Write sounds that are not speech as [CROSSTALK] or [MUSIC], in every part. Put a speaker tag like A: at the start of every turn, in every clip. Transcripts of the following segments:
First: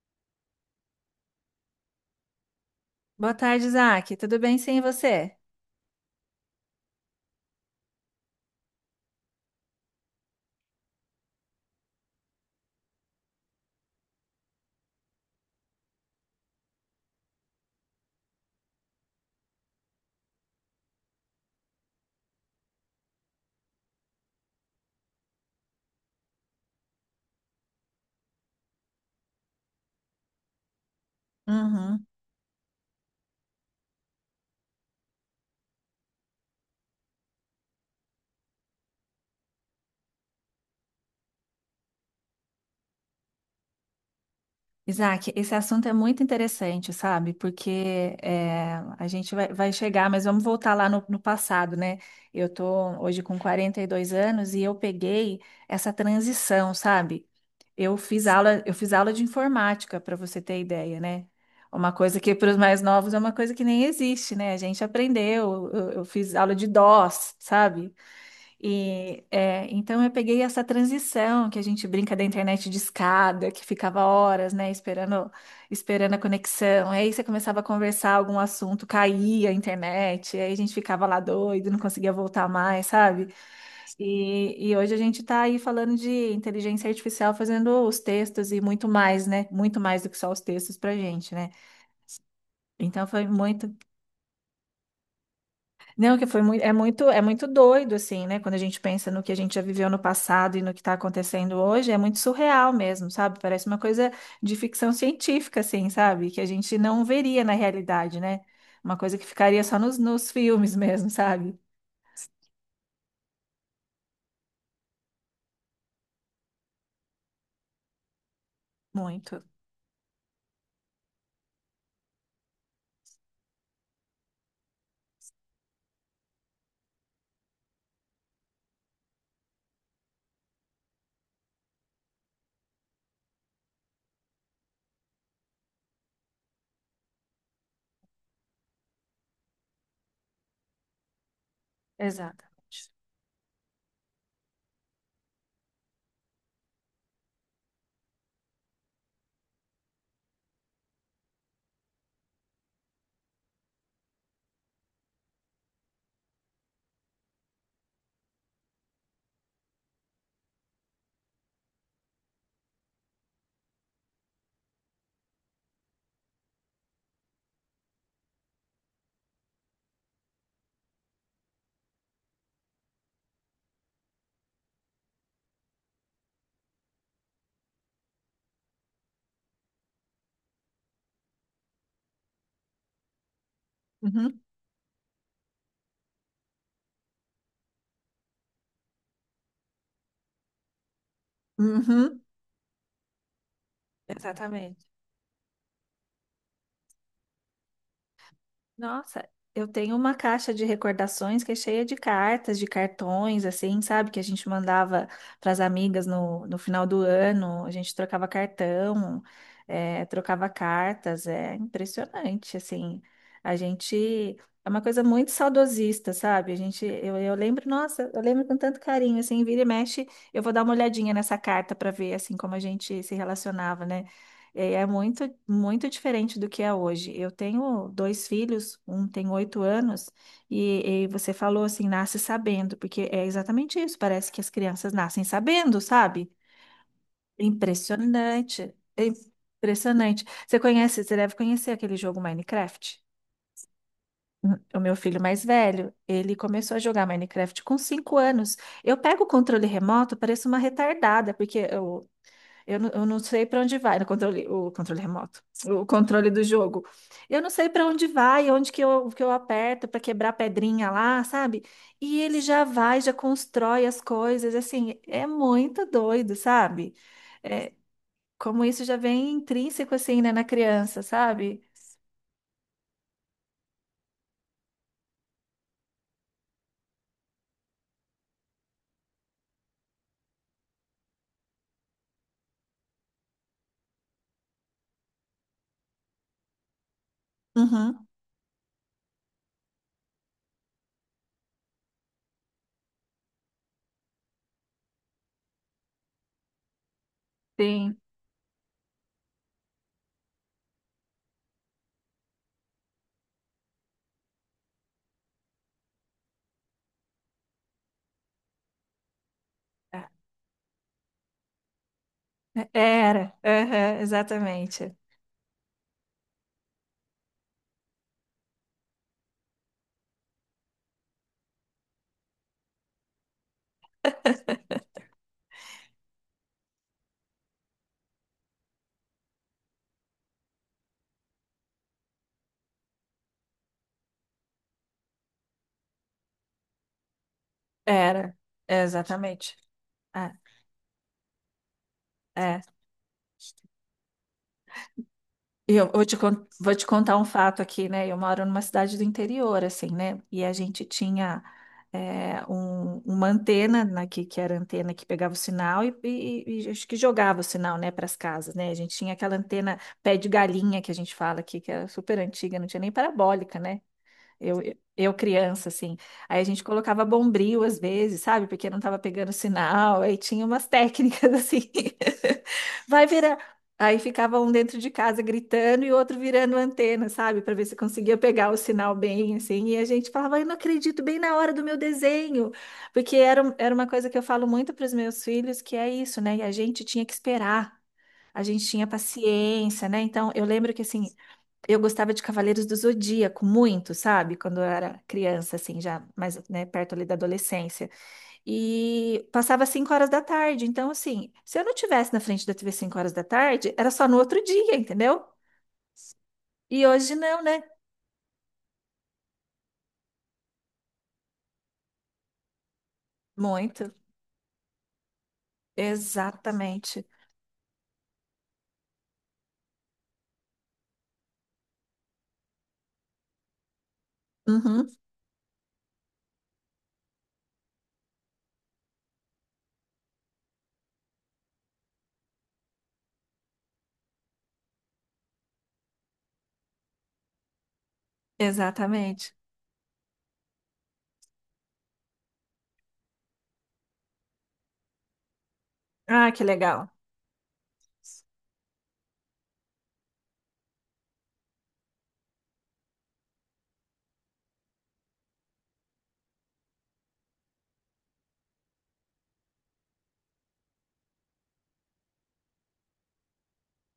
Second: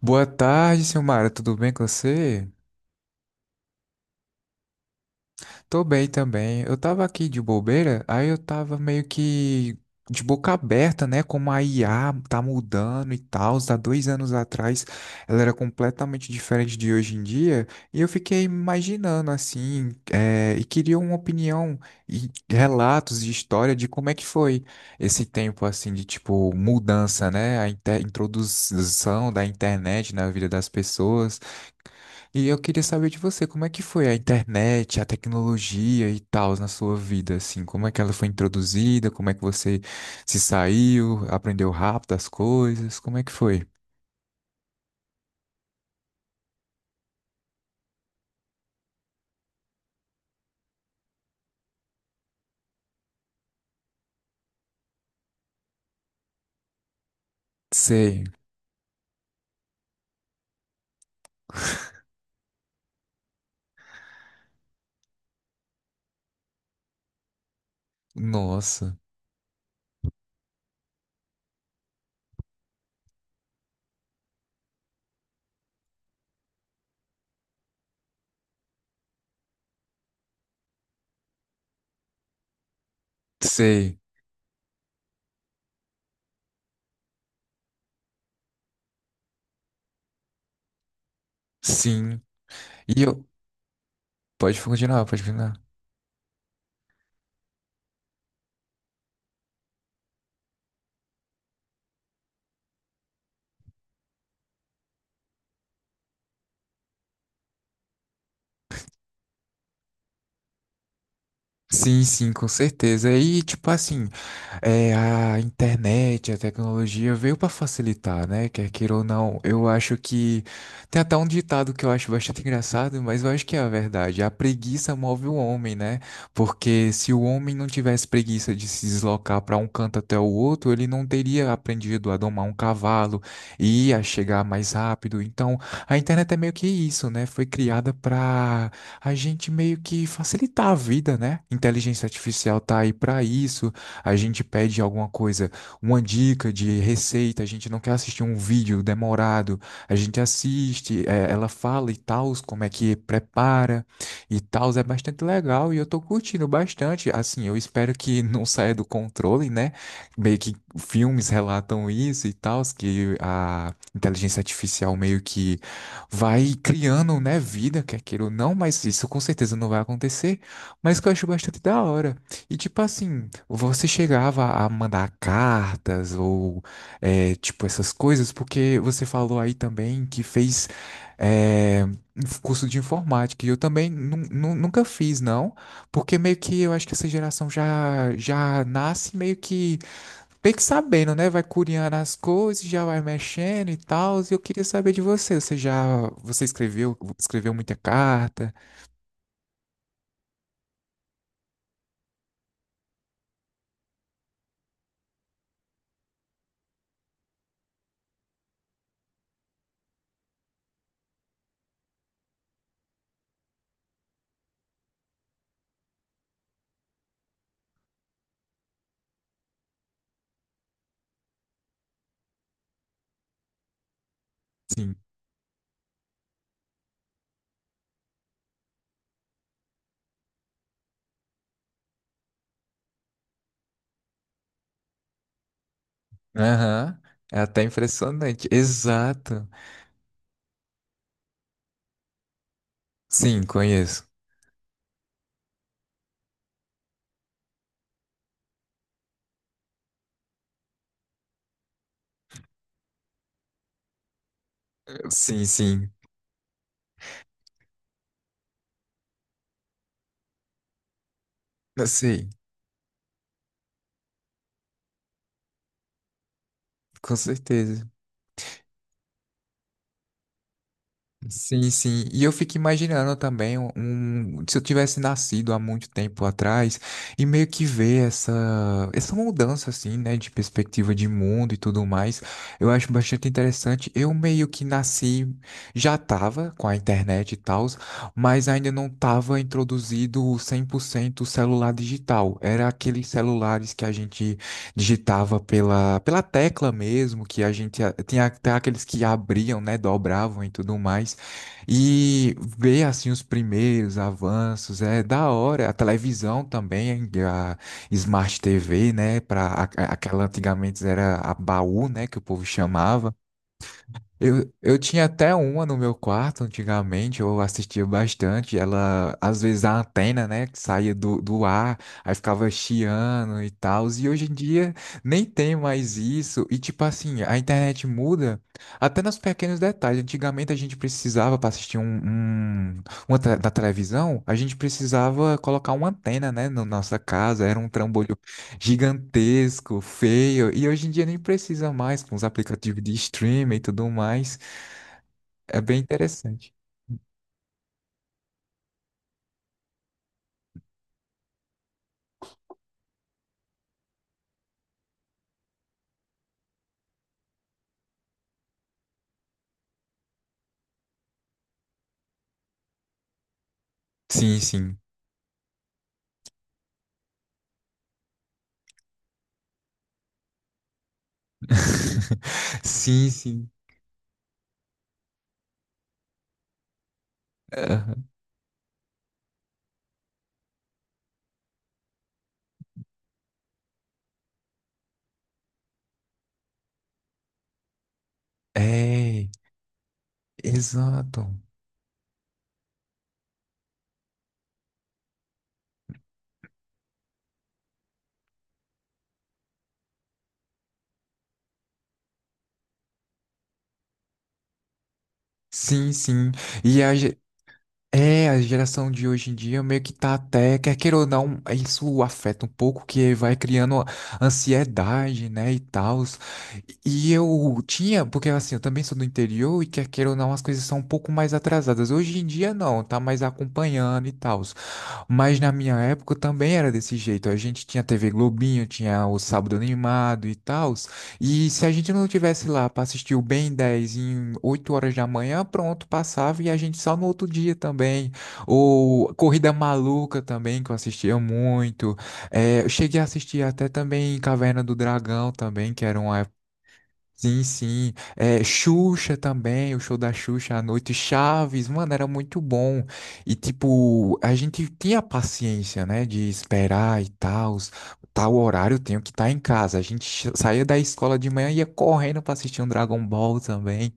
A: Boa tarde, Silmara, tudo bem com você?
B: Boa tarde, Isaac. Tudo bem sim, e você?
A: Tô bem também. Eu tava aqui de bobeira, aí eu tava meio que de boca aberta, né? Como a IA tá mudando e tal. Há 2 anos atrás ela era completamente diferente de hoje em dia. E eu fiquei imaginando assim, e queria uma opinião e relatos de história de como é que foi esse tempo assim de tipo mudança, né? A introdução da internet na vida das pessoas.
B: Uhum.
A: E eu queria saber de você, como é que foi a internet, a tecnologia e tal na sua vida, assim, como é que ela foi introduzida, como é que você se saiu, aprendeu rápido as coisas, como é que foi?
B: Isaac, esse assunto é muito interessante, sabe? Porque é, a gente vai chegar, mas vamos voltar lá no passado, né? Eu tô hoje com 42 anos e eu peguei essa transição, sabe? Eu
A: Sei.
B: fiz aula, eu fiz aula de informática, para você ter ideia, né? Uma coisa que para os mais novos é uma coisa que nem existe, né? A gente aprendeu, eu fiz aula de DOS, sabe?
A: Nossa.
B: E é, então eu peguei essa transição que a gente brinca da internet de escada, que ficava horas, né, esperando, esperando a conexão. Aí você começava a conversar algum assunto, caía a internet, aí a gente ficava lá doido, não conseguia voltar mais, sabe?
A: Sei.
B: E hoje a gente está aí falando de inteligência artificial fazendo os textos e muito mais, né? Muito mais do que só os textos para gente, né?
A: Sim. E
B: Então
A: eu,
B: foi muito.
A: pode continuar, pode continuar.
B: Não, que foi muito, é muito doido, assim, né? Quando a gente pensa no que a gente já viveu no passado e no que está acontecendo hoje, é muito surreal mesmo, sabe? Parece uma coisa de ficção científica, assim, sabe? Que a gente não veria na realidade, né? Uma coisa que ficaria só nos filmes [LAUGHS] mesmo, sabe?
A: Sim, sim, com certeza. E tipo assim, é, a internet, a tecnologia veio para facilitar, né? Quer queira ou não,
B: Muito.
A: eu acho que tem até um ditado que eu acho bastante engraçado, mas eu acho que é a verdade. A preguiça move o homem, né? Porque se o homem não tivesse preguiça de se deslocar para um canto até o outro, ele não teria aprendido a domar um cavalo e a chegar mais rápido. Então, a internet é meio que isso, né? Foi criada para a gente meio que facilitar a vida, né? Inteligência artificial tá aí
B: Exatamente.
A: para isso, a gente pede alguma coisa, uma dica de receita, a gente não quer assistir um vídeo demorado, a gente assiste, ela fala e tal, como é que prepara e tal, é bastante legal e eu tô curtindo bastante. Assim, eu espero que [LAUGHS] não saia do controle, né? Meio que filmes relatam isso e tal, que a inteligência artificial meio que vai criando, né, vida, quer queira ou não, mas isso com certeza não vai acontecer, mas que eu acho bastante da hora. E tipo assim, você chegava a mandar cartas ou é, tipo essas coisas, porque você falou aí também que fez é, um curso de informática, e eu também
B: Uhum.
A: nunca fiz, não, porque meio que eu acho que essa geração já, já nasce meio que sabendo, né? Vai curiando as
B: Uhum.
A: coisas, já vai mexendo e tal, e eu queria
B: Exatamente.
A: saber de você, você escreveu muita carta?
B: Nossa, eu tenho uma caixa de recordações que é cheia de cartas, de cartões, assim, sabe? Que a gente mandava para as amigas no final do ano, a gente trocava cartão, é, trocava cartas, é impressionante, assim. A gente é uma coisa muito saudosista, sabe? A gente, eu lembro, nossa, eu lembro com tanto carinho, assim, vira e mexe, eu vou dar uma olhadinha nessa carta para ver, assim, como a gente se relacionava, né? É
A: Sim.
B: muito, muito diferente do que é hoje. Eu tenho dois filhos, um tem 8 anos, e você falou assim, nasce sabendo, porque é exatamente isso. Parece que as crianças nascem sabendo, sabe?
A: Aham. É
B: É
A: até impressionante.
B: Impressionante. é
A: Exato.
B: Impressionante. Você conhece, você deve conhecer aquele jogo Minecraft?
A: Sim, conheço.
B: O meu filho mais velho, ele começou a jogar Minecraft com 5 anos. Eu pego o controle remoto, pareço uma retardada, porque eu não sei para onde vai no controle, o controle remoto,
A: Sim,
B: o
A: sim.
B: controle do jogo. Eu não sei para onde vai, onde que eu aperto para quebrar a pedrinha lá, sabe?
A: Eu
B: E
A: sei,
B: ele já vai, já constrói as coisas, assim, é muito doido, sabe?
A: com
B: É,
A: certeza.
B: como isso já vem intrínseco, assim, né, na criança, sabe?
A: Sim, sim. E eu fico imaginando também se eu tivesse nascido há muito tempo atrás e meio que ver essa, essa mudança assim, né, de perspectiva de mundo e tudo mais, eu acho bastante interessante. Eu meio que nasci, já tava com a internet e tal,
B: Uhum,
A: mas ainda não tava introduzido 100% o celular digital. Era aqueles celulares que a gente digitava pela, pela tecla mesmo, que a gente
B: sim.
A: tinha até aqueles que abriam, né, dobravam e tudo mais. E ver assim os primeiros avanços é da hora. A televisão também, a Smart TV, né? Para aquela antigamente era a baú, né? Que o povo chamava.
B: Era, aham,
A: Eu
B: exatamente.
A: tinha até uma no meu quarto antigamente, eu assistia bastante. Ela, às vezes, a antena, né, que saía do, do ar, aí ficava chiando e tal. E hoje em dia nem tem mais isso. E, tipo assim, a internet muda até nos pequenos detalhes. Antigamente a gente precisava, para assistir da televisão, a gente precisava colocar uma antena, né, na nossa casa. Era um trambolho
B: Era, exatamente.
A: gigantesco,
B: É,
A: feio, e hoje em dia nem precisa mais com os
B: é.
A: aplicativos de streaming e tudo mais. É
B: E
A: bem
B: Eu vou te, con-
A: interessante.
B: vou te contar um fato aqui, né? Eu moro numa cidade do interior, assim, né? E a gente tinha uma antena né, que era a antena que pegava o sinal e acho que jogava o sinal, né, para as casas, né? A gente tinha aquela antena pé de galinha que a gente fala aqui, que era super antiga, não tinha nem parabólica, né?
A: Sim,
B: Eu,
A: sim.
B: eu criança, assim. Aí a gente colocava bombril às vezes, sabe? Porque não tava pegando sinal. Aí tinha umas técnicas [LAUGHS] assim.
A: [LAUGHS]
B: Vai
A: Sim,
B: virar.
A: sim.
B: Aí ficava um dentro de casa gritando e o outro virando antena, sabe? Para ver se
A: Aham.
B: conseguia pegar o sinal bem, assim. E a gente falava, eu não acredito, bem na hora do meu desenho. Porque era, era uma coisa que eu falo muito para os meus filhos, que é isso, né? E a gente tinha que esperar. A gente tinha
A: É,
B: paciência, né? Então, eu lembro que, assim,
A: exato.
B: eu gostava de Cavaleiros do Zodíaco muito, sabe? Quando eu era criança, assim, já mais, né, perto ali da adolescência. E passava 5 horas da tarde. Então, assim, se eu não tivesse na frente da TV 5 horas da tarde, era só no outro dia, entendeu?
A: Sim, sim. E
B: E
A: a,
B: hoje não, né?
A: é, a geração de hoje em dia meio que tá até, quer queira ou não, isso afeta um pouco, que vai criando
B: Muito.
A: ansiedade, né, e tal.
B: Exatamente.
A: E eu tinha, porque assim, eu também sou do interior e quer queira ou não, as coisas são um pouco mais atrasadas. Hoje em dia não, tá mais acompanhando e tal.
B: Uhum,
A: Mas na minha época também era desse jeito. A gente tinha TV Globinho, tinha o Sábado Animado e tal. E se a gente não tivesse lá para assistir o Ben 10 em 8 horas da manhã, pronto, passava e a gente só no outro dia também. Ou
B: exatamente.
A: Corrida Maluca também, que eu assistia muito. É, eu cheguei a assistir até também Caverna do Dragão também, que era uma.
B: Ah, que legal.
A: Sim, sim. É, Xuxa também, o show da Xuxa à noite, Chaves, mano, era muito bom. E, tipo, a gente tinha paciência, né, de esperar e tal. Tal horário eu tenho que estar em casa. A gente saía da escola de manhã e ia correndo pra assistir um Dragon Ball também.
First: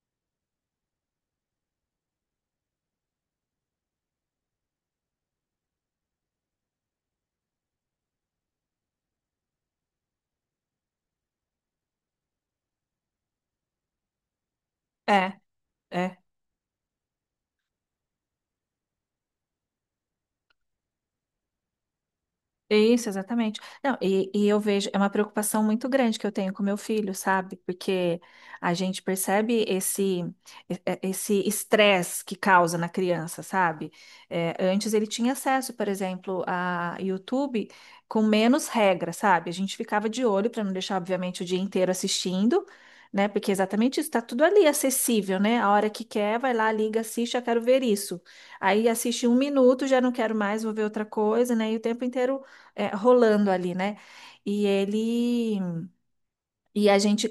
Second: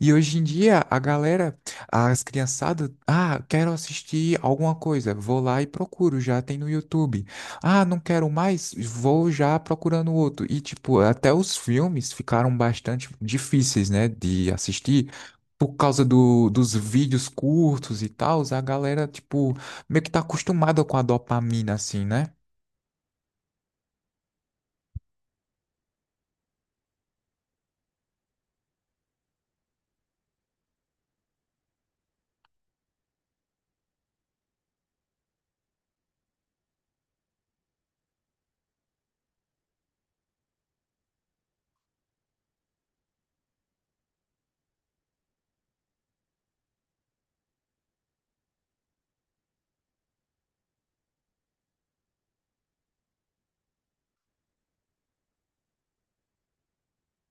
A: E hoje em dia, a galera, as criançadas, ah, quero assistir alguma coisa, vou lá e procuro, já tem no YouTube. Ah, não quero mais, vou já procurando outro. E, tipo, até os filmes ficaram bastante difíceis, né, de assistir
B: É,
A: por causa
B: é.
A: do, dos vídeos curtos e tal. A galera, tipo, meio que tá acostumada com a dopamina, assim, né?
B: Isso, exatamente. Não, e eu vejo, é uma preocupação muito grande que eu tenho com meu filho, sabe? Porque a gente percebe esse esse estresse que causa na criança, sabe? É, antes ele tinha acesso, por exemplo, a YouTube com menos regra, sabe? A gente ficava de olho para não deixar, obviamente, o dia inteiro assistindo, né? Porque é exatamente isso, tá tudo ali acessível, né? A hora que quer, vai lá, liga, assiste, eu quero ver isso. Aí assiste um minuto, já não quero mais, vou ver outra coisa, né? E o tempo inteiro rolando ali, né? E ele. E a gente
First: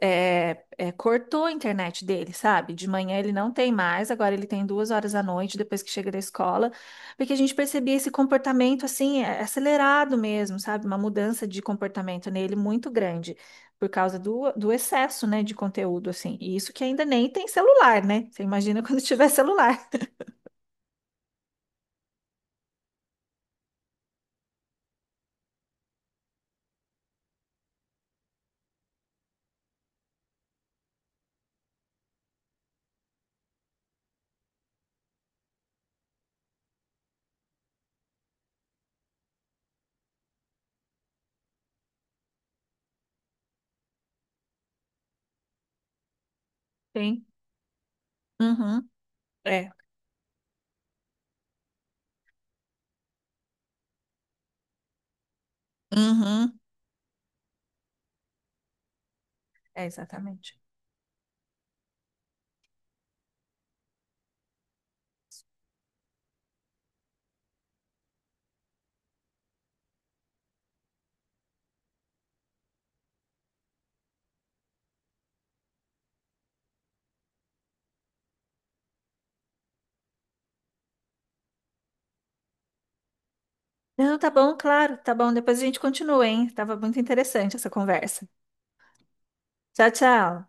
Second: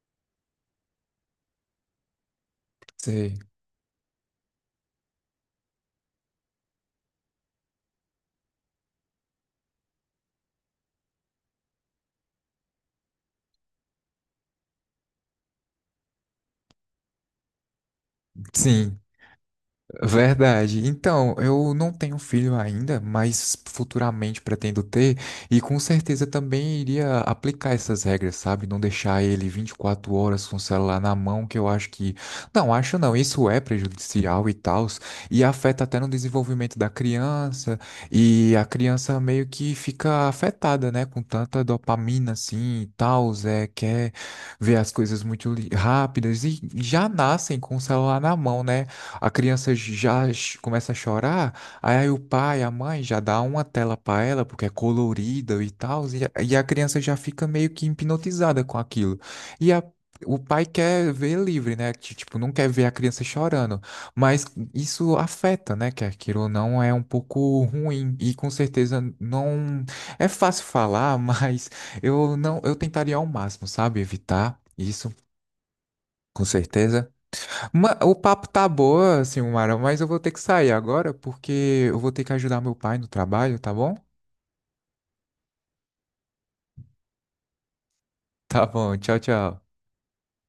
B: cortou a internet dele, sabe? De manhã ele
A: Sei.
B: não tem mais, agora ele tem 2 horas à noite depois que chega da escola, porque a gente percebia esse comportamento assim, acelerado mesmo, sabe? Uma mudança de comportamento nele muito grande, por causa do excesso, né, de conteúdo, assim. E isso que ainda nem tem celular, né? Você imagina [LAUGHS]
A: Sim.
B: quando tiver celular.
A: Verdade. Então, eu não tenho filho ainda, mas futuramente pretendo ter, e com certeza também iria aplicar essas regras, sabe? Não deixar ele 24 horas com o celular na mão, que eu acho que. Não, acho não, isso é prejudicial e tal, e afeta até no desenvolvimento da criança, e a criança meio que fica afetada, né? Com tanta dopamina assim e tal, é, quer ver as coisas muito rápidas, e já
B: Tem.
A: nascem com o celular na mão, né?
B: Uhum.
A: A
B: É.
A: criança já começa a chorar, aí, aí o pai, a mãe já dá uma tela para ela, porque é colorida e tal, e, e
B: Uhum.
A: a criança já fica meio que hipnotizada com aquilo. E a-
B: É,
A: o
B: exatamente.
A: pai quer ver livre, né? Tipo, não quer ver a criança chorando, mas isso afeta, né? Quer queira ou não, é um pouco ruim. E com certeza não é fácil falar, [LAUGHS] mas eu não, eu tentaria ao máximo, sabe? Evitar isso, com certeza. O papo tá boa, Silmara, mas eu vou ter que sair agora porque eu vou ter que ajudar meu pai no trabalho, tá bom? [LAUGHS]
B: Não, tá bom, claro, tá bom. Depois a gente continua, hein? Tava muito interessante essa conversa.
A: Tá bom, tchau, tchau.
B: Tchau, tchau.